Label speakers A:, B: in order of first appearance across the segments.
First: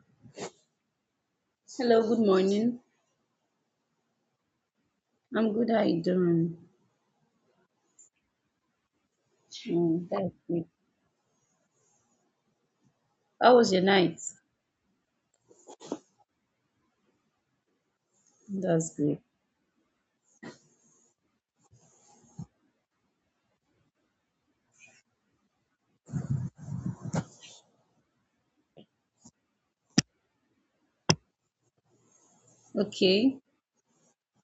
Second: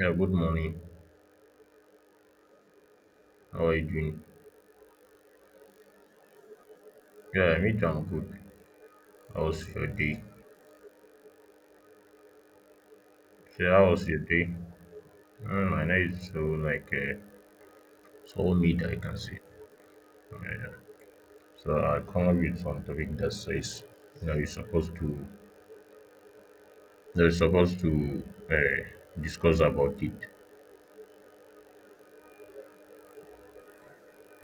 A: Yeah, good morning.
B: Hello, good morning.
A: How are you doing?
B: I'm good. How you doing?
A: Yeah, me too, I'm good. How was your
B: Mm,
A: day?
B: that's good. How
A: Yeah,
B: was your
A: how was your
B: night?
A: day? Mm, I know it's so like so meat
B: That's
A: I can
B: great.
A: say. Yeah. So I come up with some topic that says you know you're supposed to uh, discuss about it.
B: Okay.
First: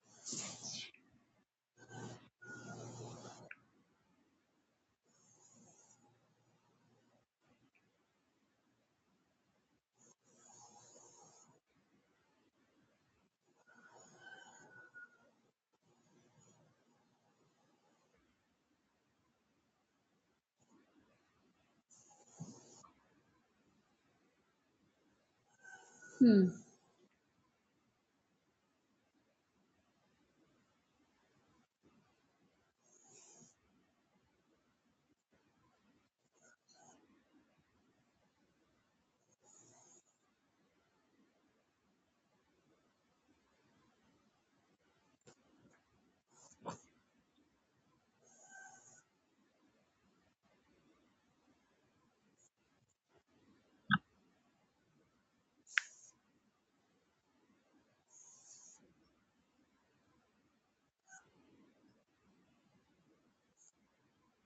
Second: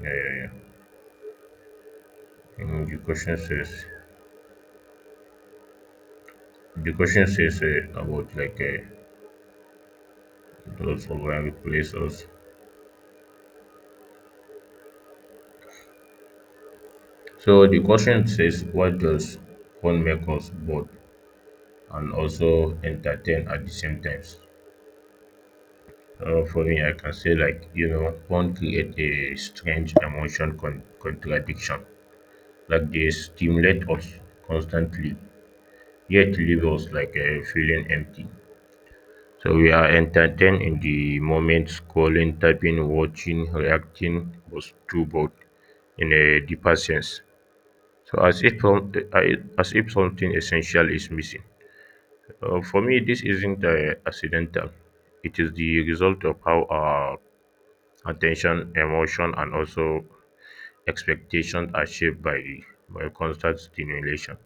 A: Yeah, yeah, yeah. And the question says about like those who will replace us. So the question says what does phone make us bored? And also entertain at the same times.
B: Hmm.
A: For me, I can say like you know, porn create a strange emotion contradiction. Like they stimulate us constantly, yet leave us like feeling empty. So we are entertained in the moment, scrolling, typing, watching, reacting, was too bored in a deeper sense. So as if something essential is missing. For me, this isn't accidental. It is the result of how our attention, emotion, and also expectations are shaped by constant stimulation.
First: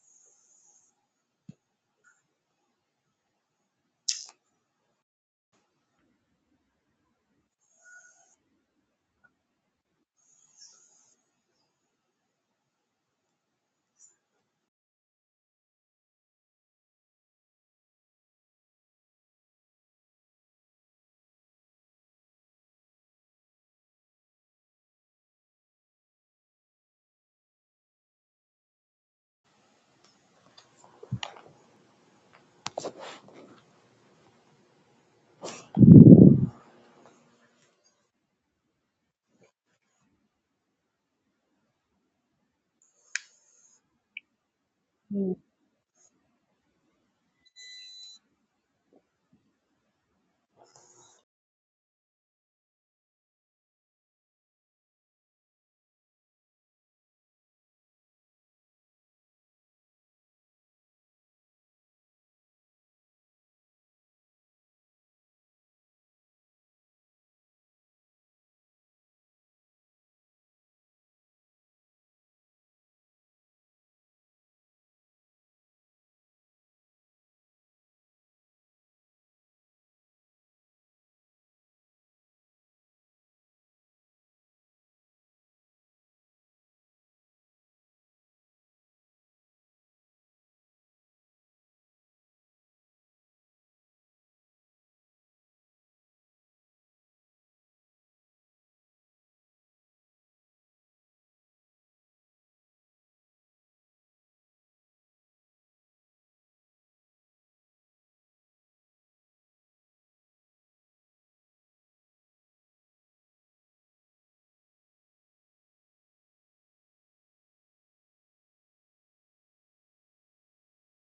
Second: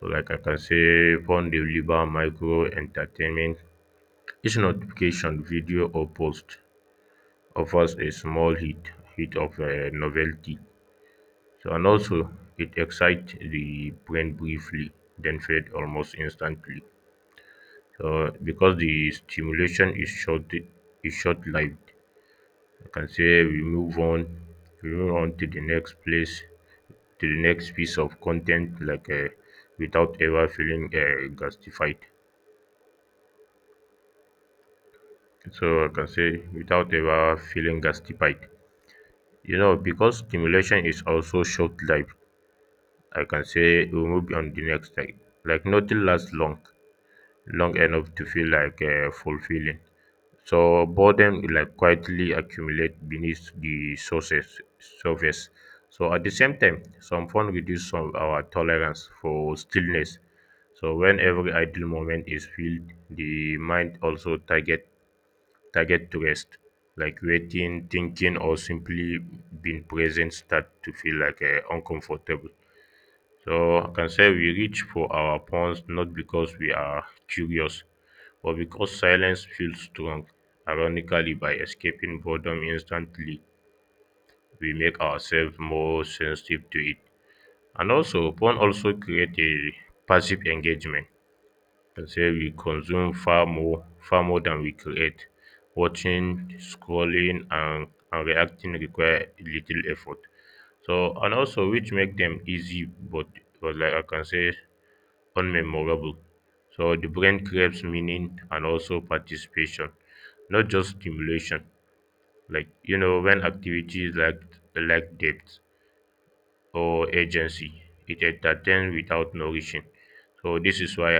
A: So, like I can say, phone deliver, micro entertainment, each notification, video, or post offers a small hit of novelty. So, and also it excites the brain briefly, then fade almost instantly. So because the stimulation is short is short-lived, I can say we move on to the next piece of content like without ever feeling gastified. So I can say without ever feeling gastified. You know, because stimulation is also short-lived, I can say we move on the next type.
B: hmm,
A: Like nothing lasts long, long enough to feel like fulfilling. So boredom like quietly accumulate beneath the surface. So at the same time, some fun reduce some our tolerance for stillness. So when every idle moment is filled, the mind also target to rest, like waiting, thinking, or simply being present start to feel like uncomfortable. So I can say we reach for our phones not because we are curious, but because silence feels strong. Ironically, by escaping boredom instantly, we make ourselves more sensitive to it. And also, phone also create a passive engagement. I can say we consume far more than we create. Watching, scrolling, and reacting require little effort. So and also which make them easy, but like I can say unmemorable. So the brain craves meaning and also participation, not just stimulation. Like you know, when activities lack depth or agency, it entertains without nourishing. So this is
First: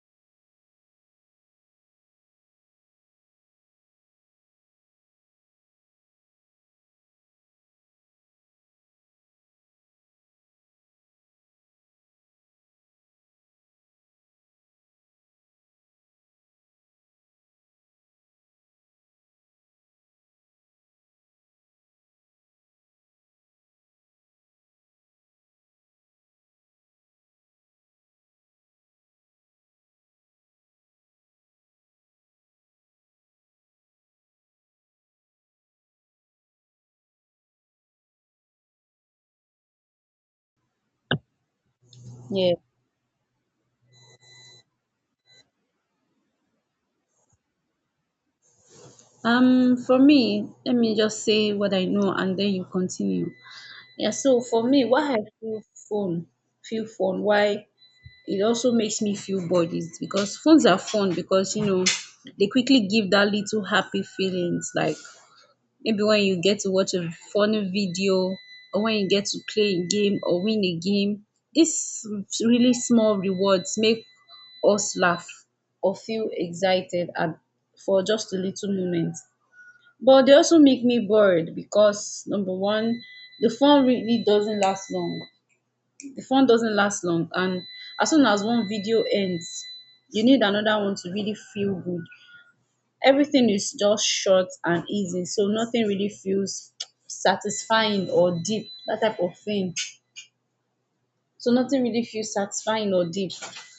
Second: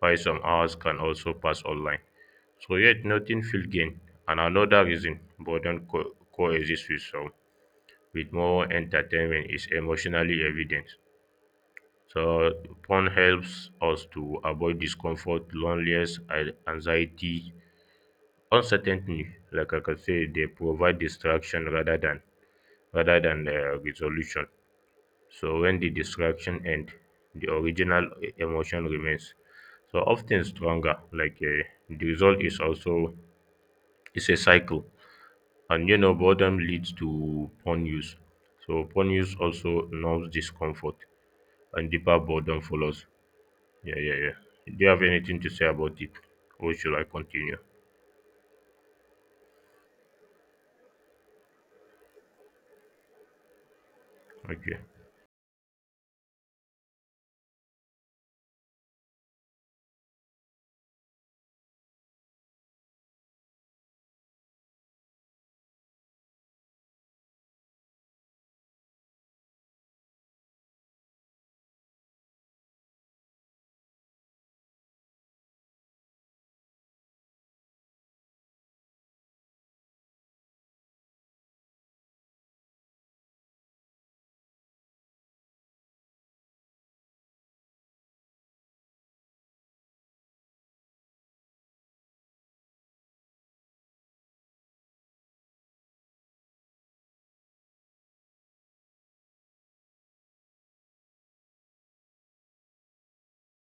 A: why some hours can also pass online. So yet nothing feel gain. And another reason boredom coexists with some with more entertainment is emotionally evident. So porn helps us to avoid discomfort, loneliness, and anxiety, uncertainty. Like I could say, they provide distraction rather than resolution. So when the distraction ends, the original emotion remains. So often stronger. Like the result is also it's a cycle, and you know boredom leads to porn use. So porn use also numbs discomfort, and deeper
B: Yeah.
A: boredom follows. Yeah, yeah, yeah. Do you have anything to say about it? Or should I continue?
B: For me, let me just say what I know and then you continue. Yeah, so for
A: Okay.
B: me, why I feel phone, why it also makes me feel bored is because phones are fun because you know they quickly give that little happy feelings like maybe when you get to watch a funny video or when you get to play a game or win a game, these really small rewards make us laugh or feel excited at for just a little moment, but they also make me bored because number one, the fun really doesn't last long, and as soon as one video ends you need another one to really feel good. Everything is just short and easy, so nothing really feels satisfying or deep, that type of thing so nothing really feels satisfying or deep.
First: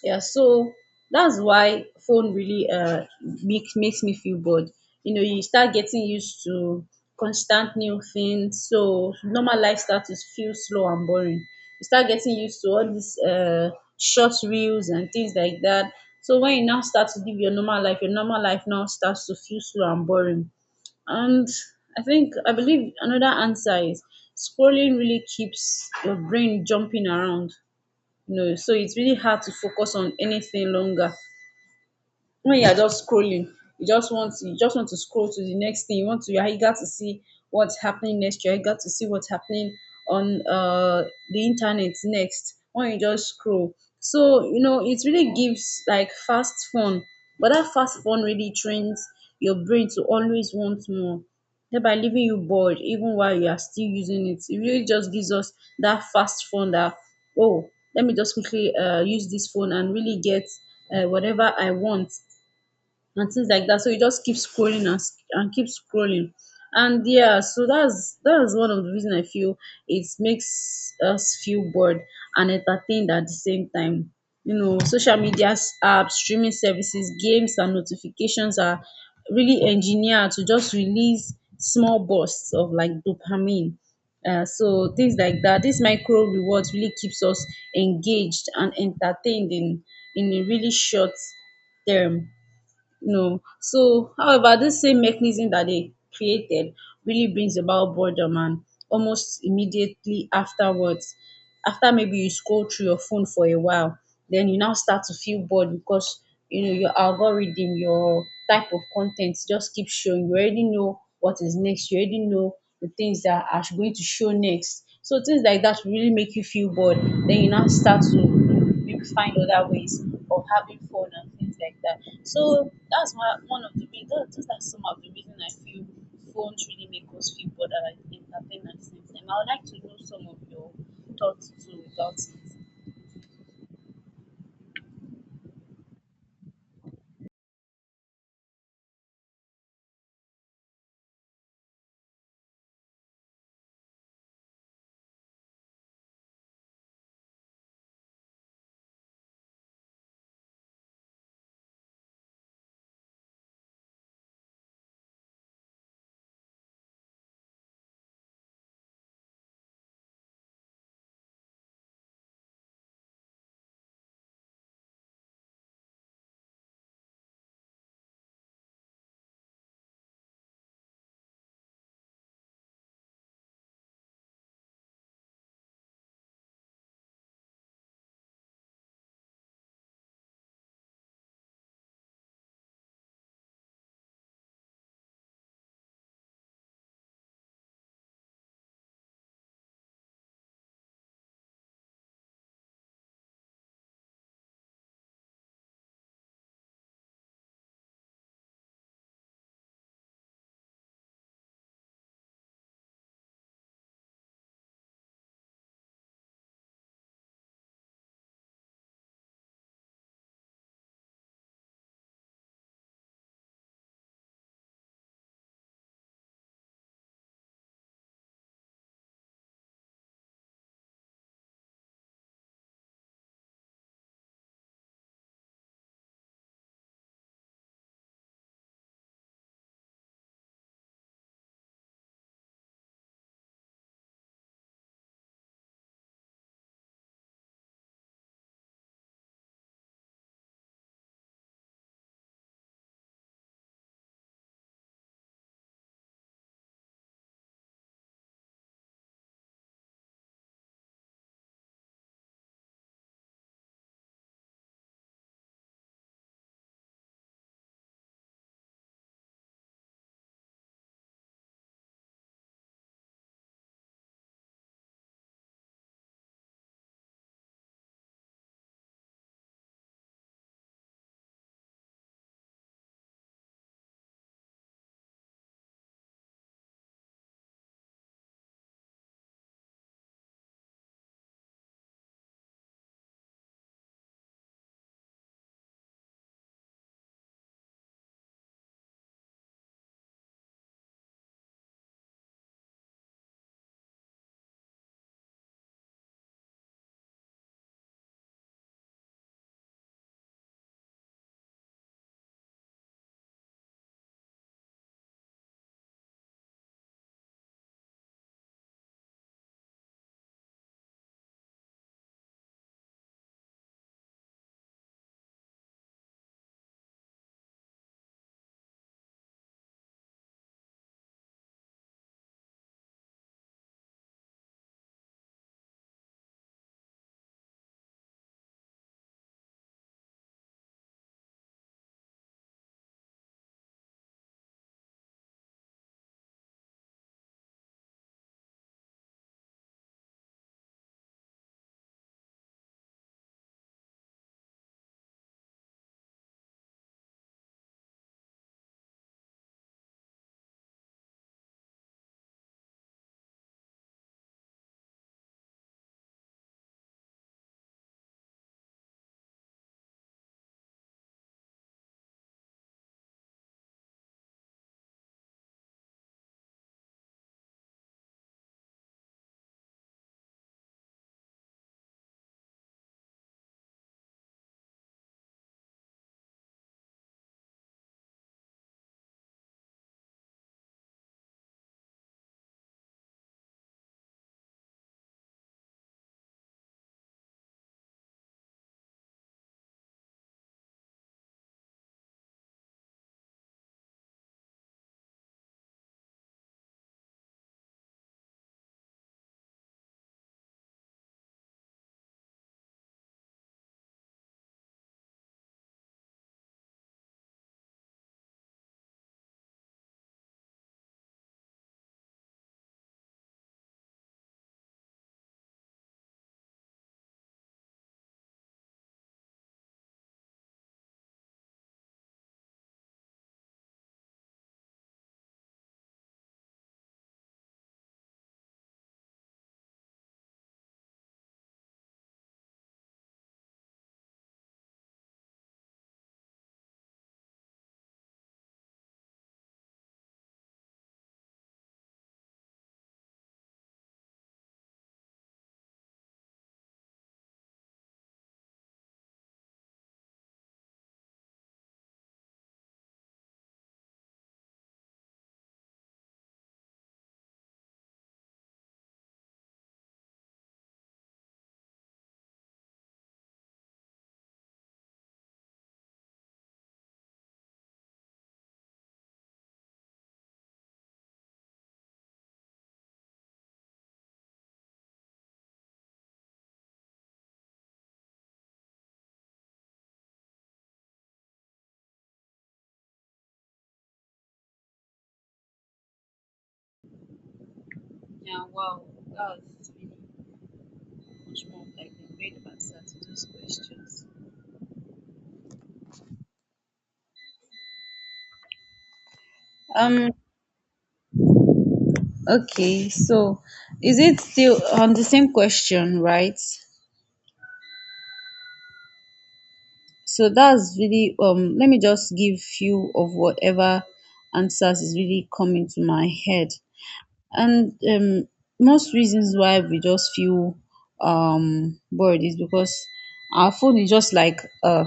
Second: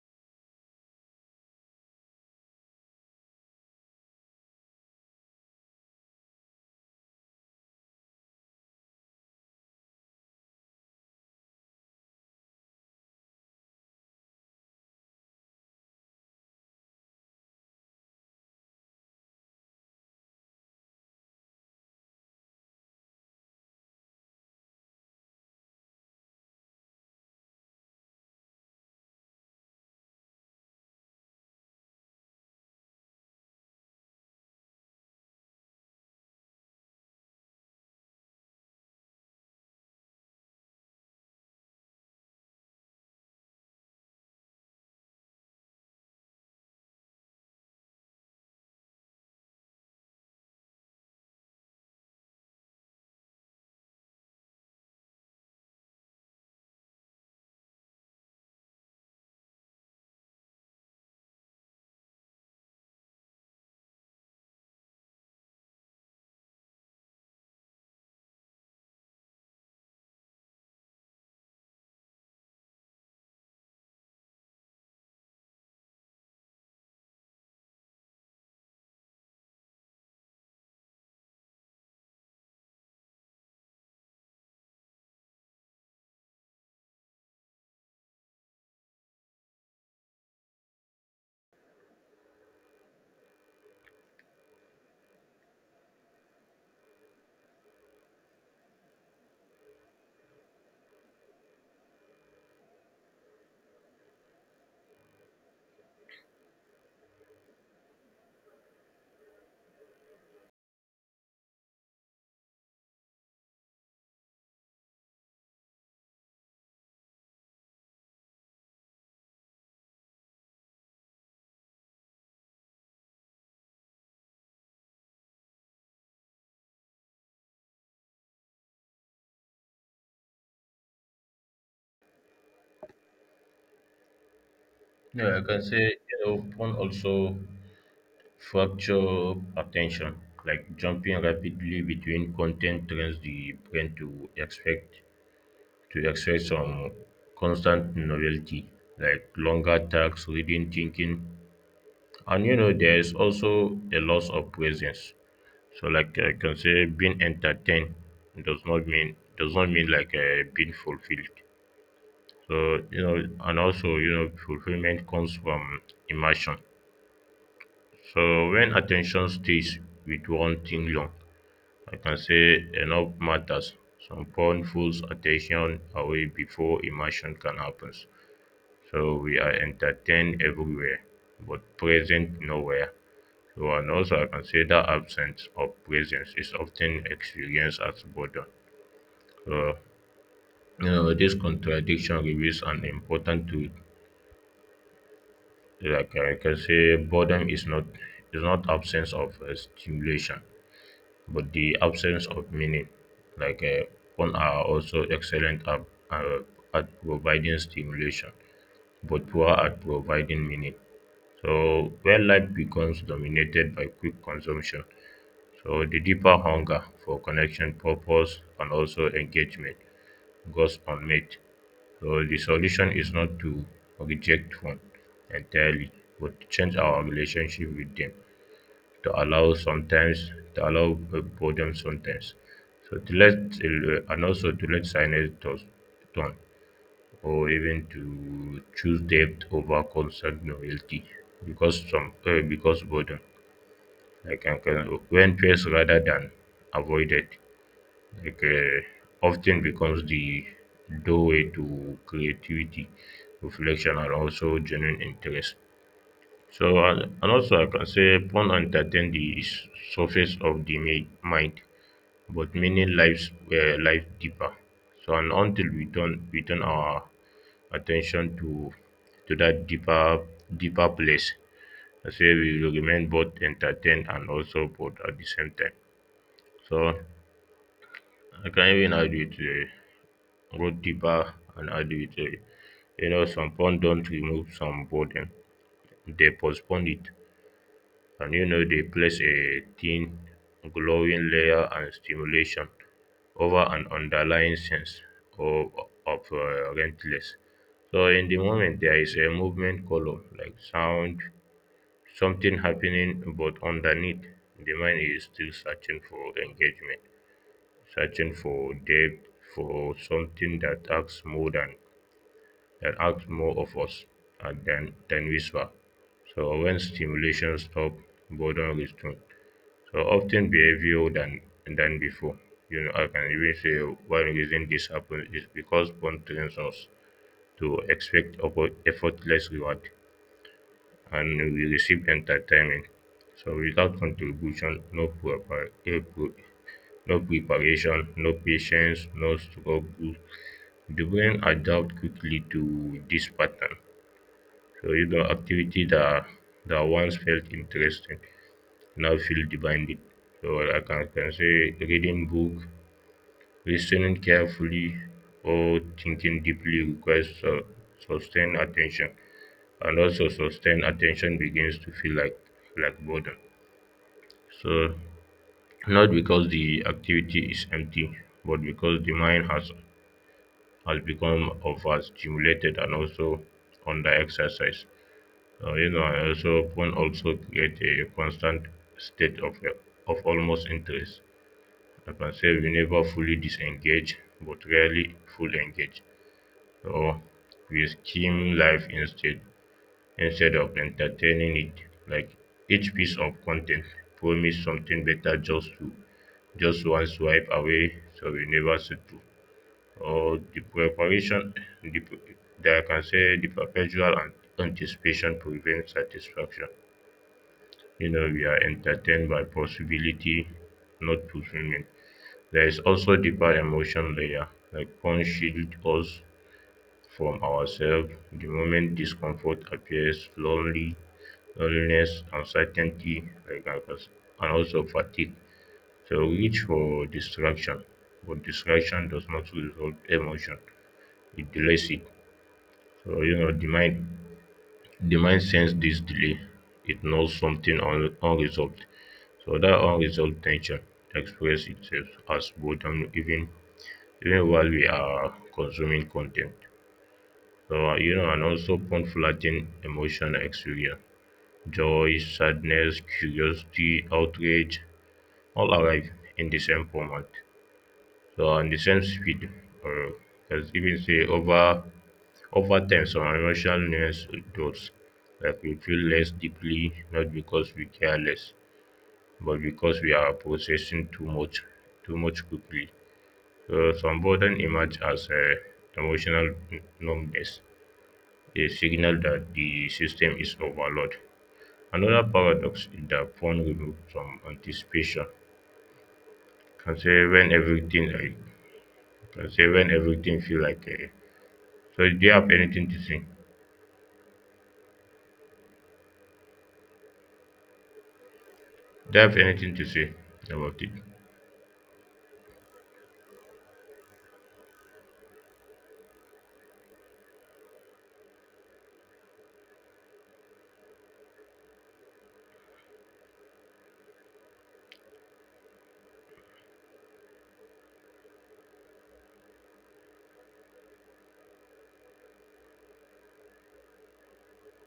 B: Yeah, so that's why phone really makes me feel bored. You know, you start getting used to constant new things, so normal life starts to feel slow and boring. You start getting used to all these short reels and things like that. So when you now start to live your normal life now starts to feel slow and boring. And I think I believe another answer is scrolling really keeps your brain jumping around, no, so it's really hard to focus on anything longer when you are just scrolling. You just want to scroll to the next thing. You want to, you are eager to see what's happening next, you're eager to see what's happening on the internet next when you just scroll. So you know, it really gives like fast fun, but that fast fun really trains your brain to always want more, thereby leaving you bored even while you are still using it. It really just gives us that fast fun that, oh, let me just quickly use this phone and really get whatever I want and things like that. So you just keep scrolling and keep scrolling. And yeah, so that's one of the reason I feel it makes us feel bored and entertained at the same time. You know, social media apps, streaming services, games, and notifications are really engineered to just release small bursts of like dopamine. So things like that, this micro rewards really keeps us engaged and entertained in a really short term, no. So, however, this same mechanism that they created really brings about boredom and almost immediately afterwards, after maybe you scroll through your phone for a while, then you now start to feel bored because you know your algorithm, your type of content just keeps showing. You already know what is next, you already know the things that are going to show next. So things like that will really make you feel bored. Then you now start to maybe find other ways of having fun and things like that. So that's my one of the reasons. Those are some of the reasons I feel phones really make us feel bothered and entertained at the same time. I would like to know some of your thoughts too about it.
A: Yeah, I can say you know, also fracture attention, like jumping rapidly between content trains the brain to expect some constant novelty, like longer tasks, reading, thinking, and you know there is also a loss of presence. So like I can say being entertained does not mean being fulfilled. So, you know, and also, you know, fulfillment comes from immersion. So, when attention stays with one thing long, I can say enough matters. Some porn pulls attention away before immersion can happen. So, we are entertained everywhere, but present nowhere. So, and also, I can say that absence of presence is often experienced as boredom. So, you know, this contradiction reveals an important truth like I can say boredom is not absence of stimulation, but the absence of meaning. Like phone are also excellent uh, at providing stimulation, but poor at providing meaning. So when life becomes dominated by quick consumption, so the deeper hunger for connection, purpose, and also engagement goes unmet. So the solution is not to reject one entirely, but to change our relationship with them, to allow sometimes, to allow boredom sometimes. So and also to let silence turn, or even to choose depth over constant novelty, because because boredom, like I can, when faced rather than avoided, like often becomes the doorway to creativity, reflection, and also genuine interest. So, and also, I can say porn entertain the surface of the mind, but many lives life deeper. So, and until we turn our attention to that deeper place, I say we will remain both entertained and also bored at the same time. So, I can even add with. Both deeper and individually. You know, some fun don't remove some burden, they postpone it. And you know, they place a thin, glowing layer and stimulation over an underlying sense of, of rentless. So in the moment, there is a movement color, like sound, something happening, but underneath, the mind is still searching for engagement, searching for depth, for something that acts more than that asks more of us uh, than we were. So when stimulation stops, boredom returns. So often behavior than before. You know, I can even say one reason this happens is because porn trains us to expect effortless reward and we receive entertainment. So without contribution, no proper, no preparation, no patience, no struggle, the brain adapts quickly to this pattern. So even activity that once felt interesting now feel demanding. So can say reading book, listening carefully, or thinking deeply requires sustained attention, and also sustained attention begins to feel like boredom. So not because the activity is empty, but because the mind has become overstimulated and also under exercise. You know, I also phone also create a constant state of almost interest. I can say we never fully disengage, but rarely fully engage. So we skim life instead of entertaining it. Like each piece of content promise something better just one swipe away, so we never settle. Or the preparation, the, pre- that I can say the perpetual anticipation prevents satisfaction. You know, we are entertained by possibility, not fulfillment. There is also deeper emotion layer, like porn shield us from ourselves. The moment discomfort appears, loneliness, uncertainty, like I was- and also fatigue. So reach for distraction, but distraction does not resolve emotion; it delays it. So you know the mind senses this delay. It knows something unresolved. So that unresolved tension expresses itself as boredom even while we are consuming content. So you know, and also conflicting emotional experience, joy, sadness, curiosity, outrage, all arrive in the same format. So on the same speed, or as even say over time, some emotional nuance does like we feel less deeply, not because we care less, but because we are processing too much quickly. So some burden emerge as emotional numbness, a signal that the system is overloaded. Another paradox is that phone removed from anticipation can say when everything like
B: Yeah, wow, that
A: can say
B: was
A: when
B: really
A: everything feel like a
B: much more of like
A: so
B: a
A: do you
B: great
A: have
B: answer
A: anything to
B: to
A: say?
B: those questions.
A: Do you have anything to
B: Um.
A: say about it?
B: Okay, so is it still on the same question, right? So that's really let me just give few of whatever answers is really coming to my head. And most reasons why we just feel bored is because our phone is just like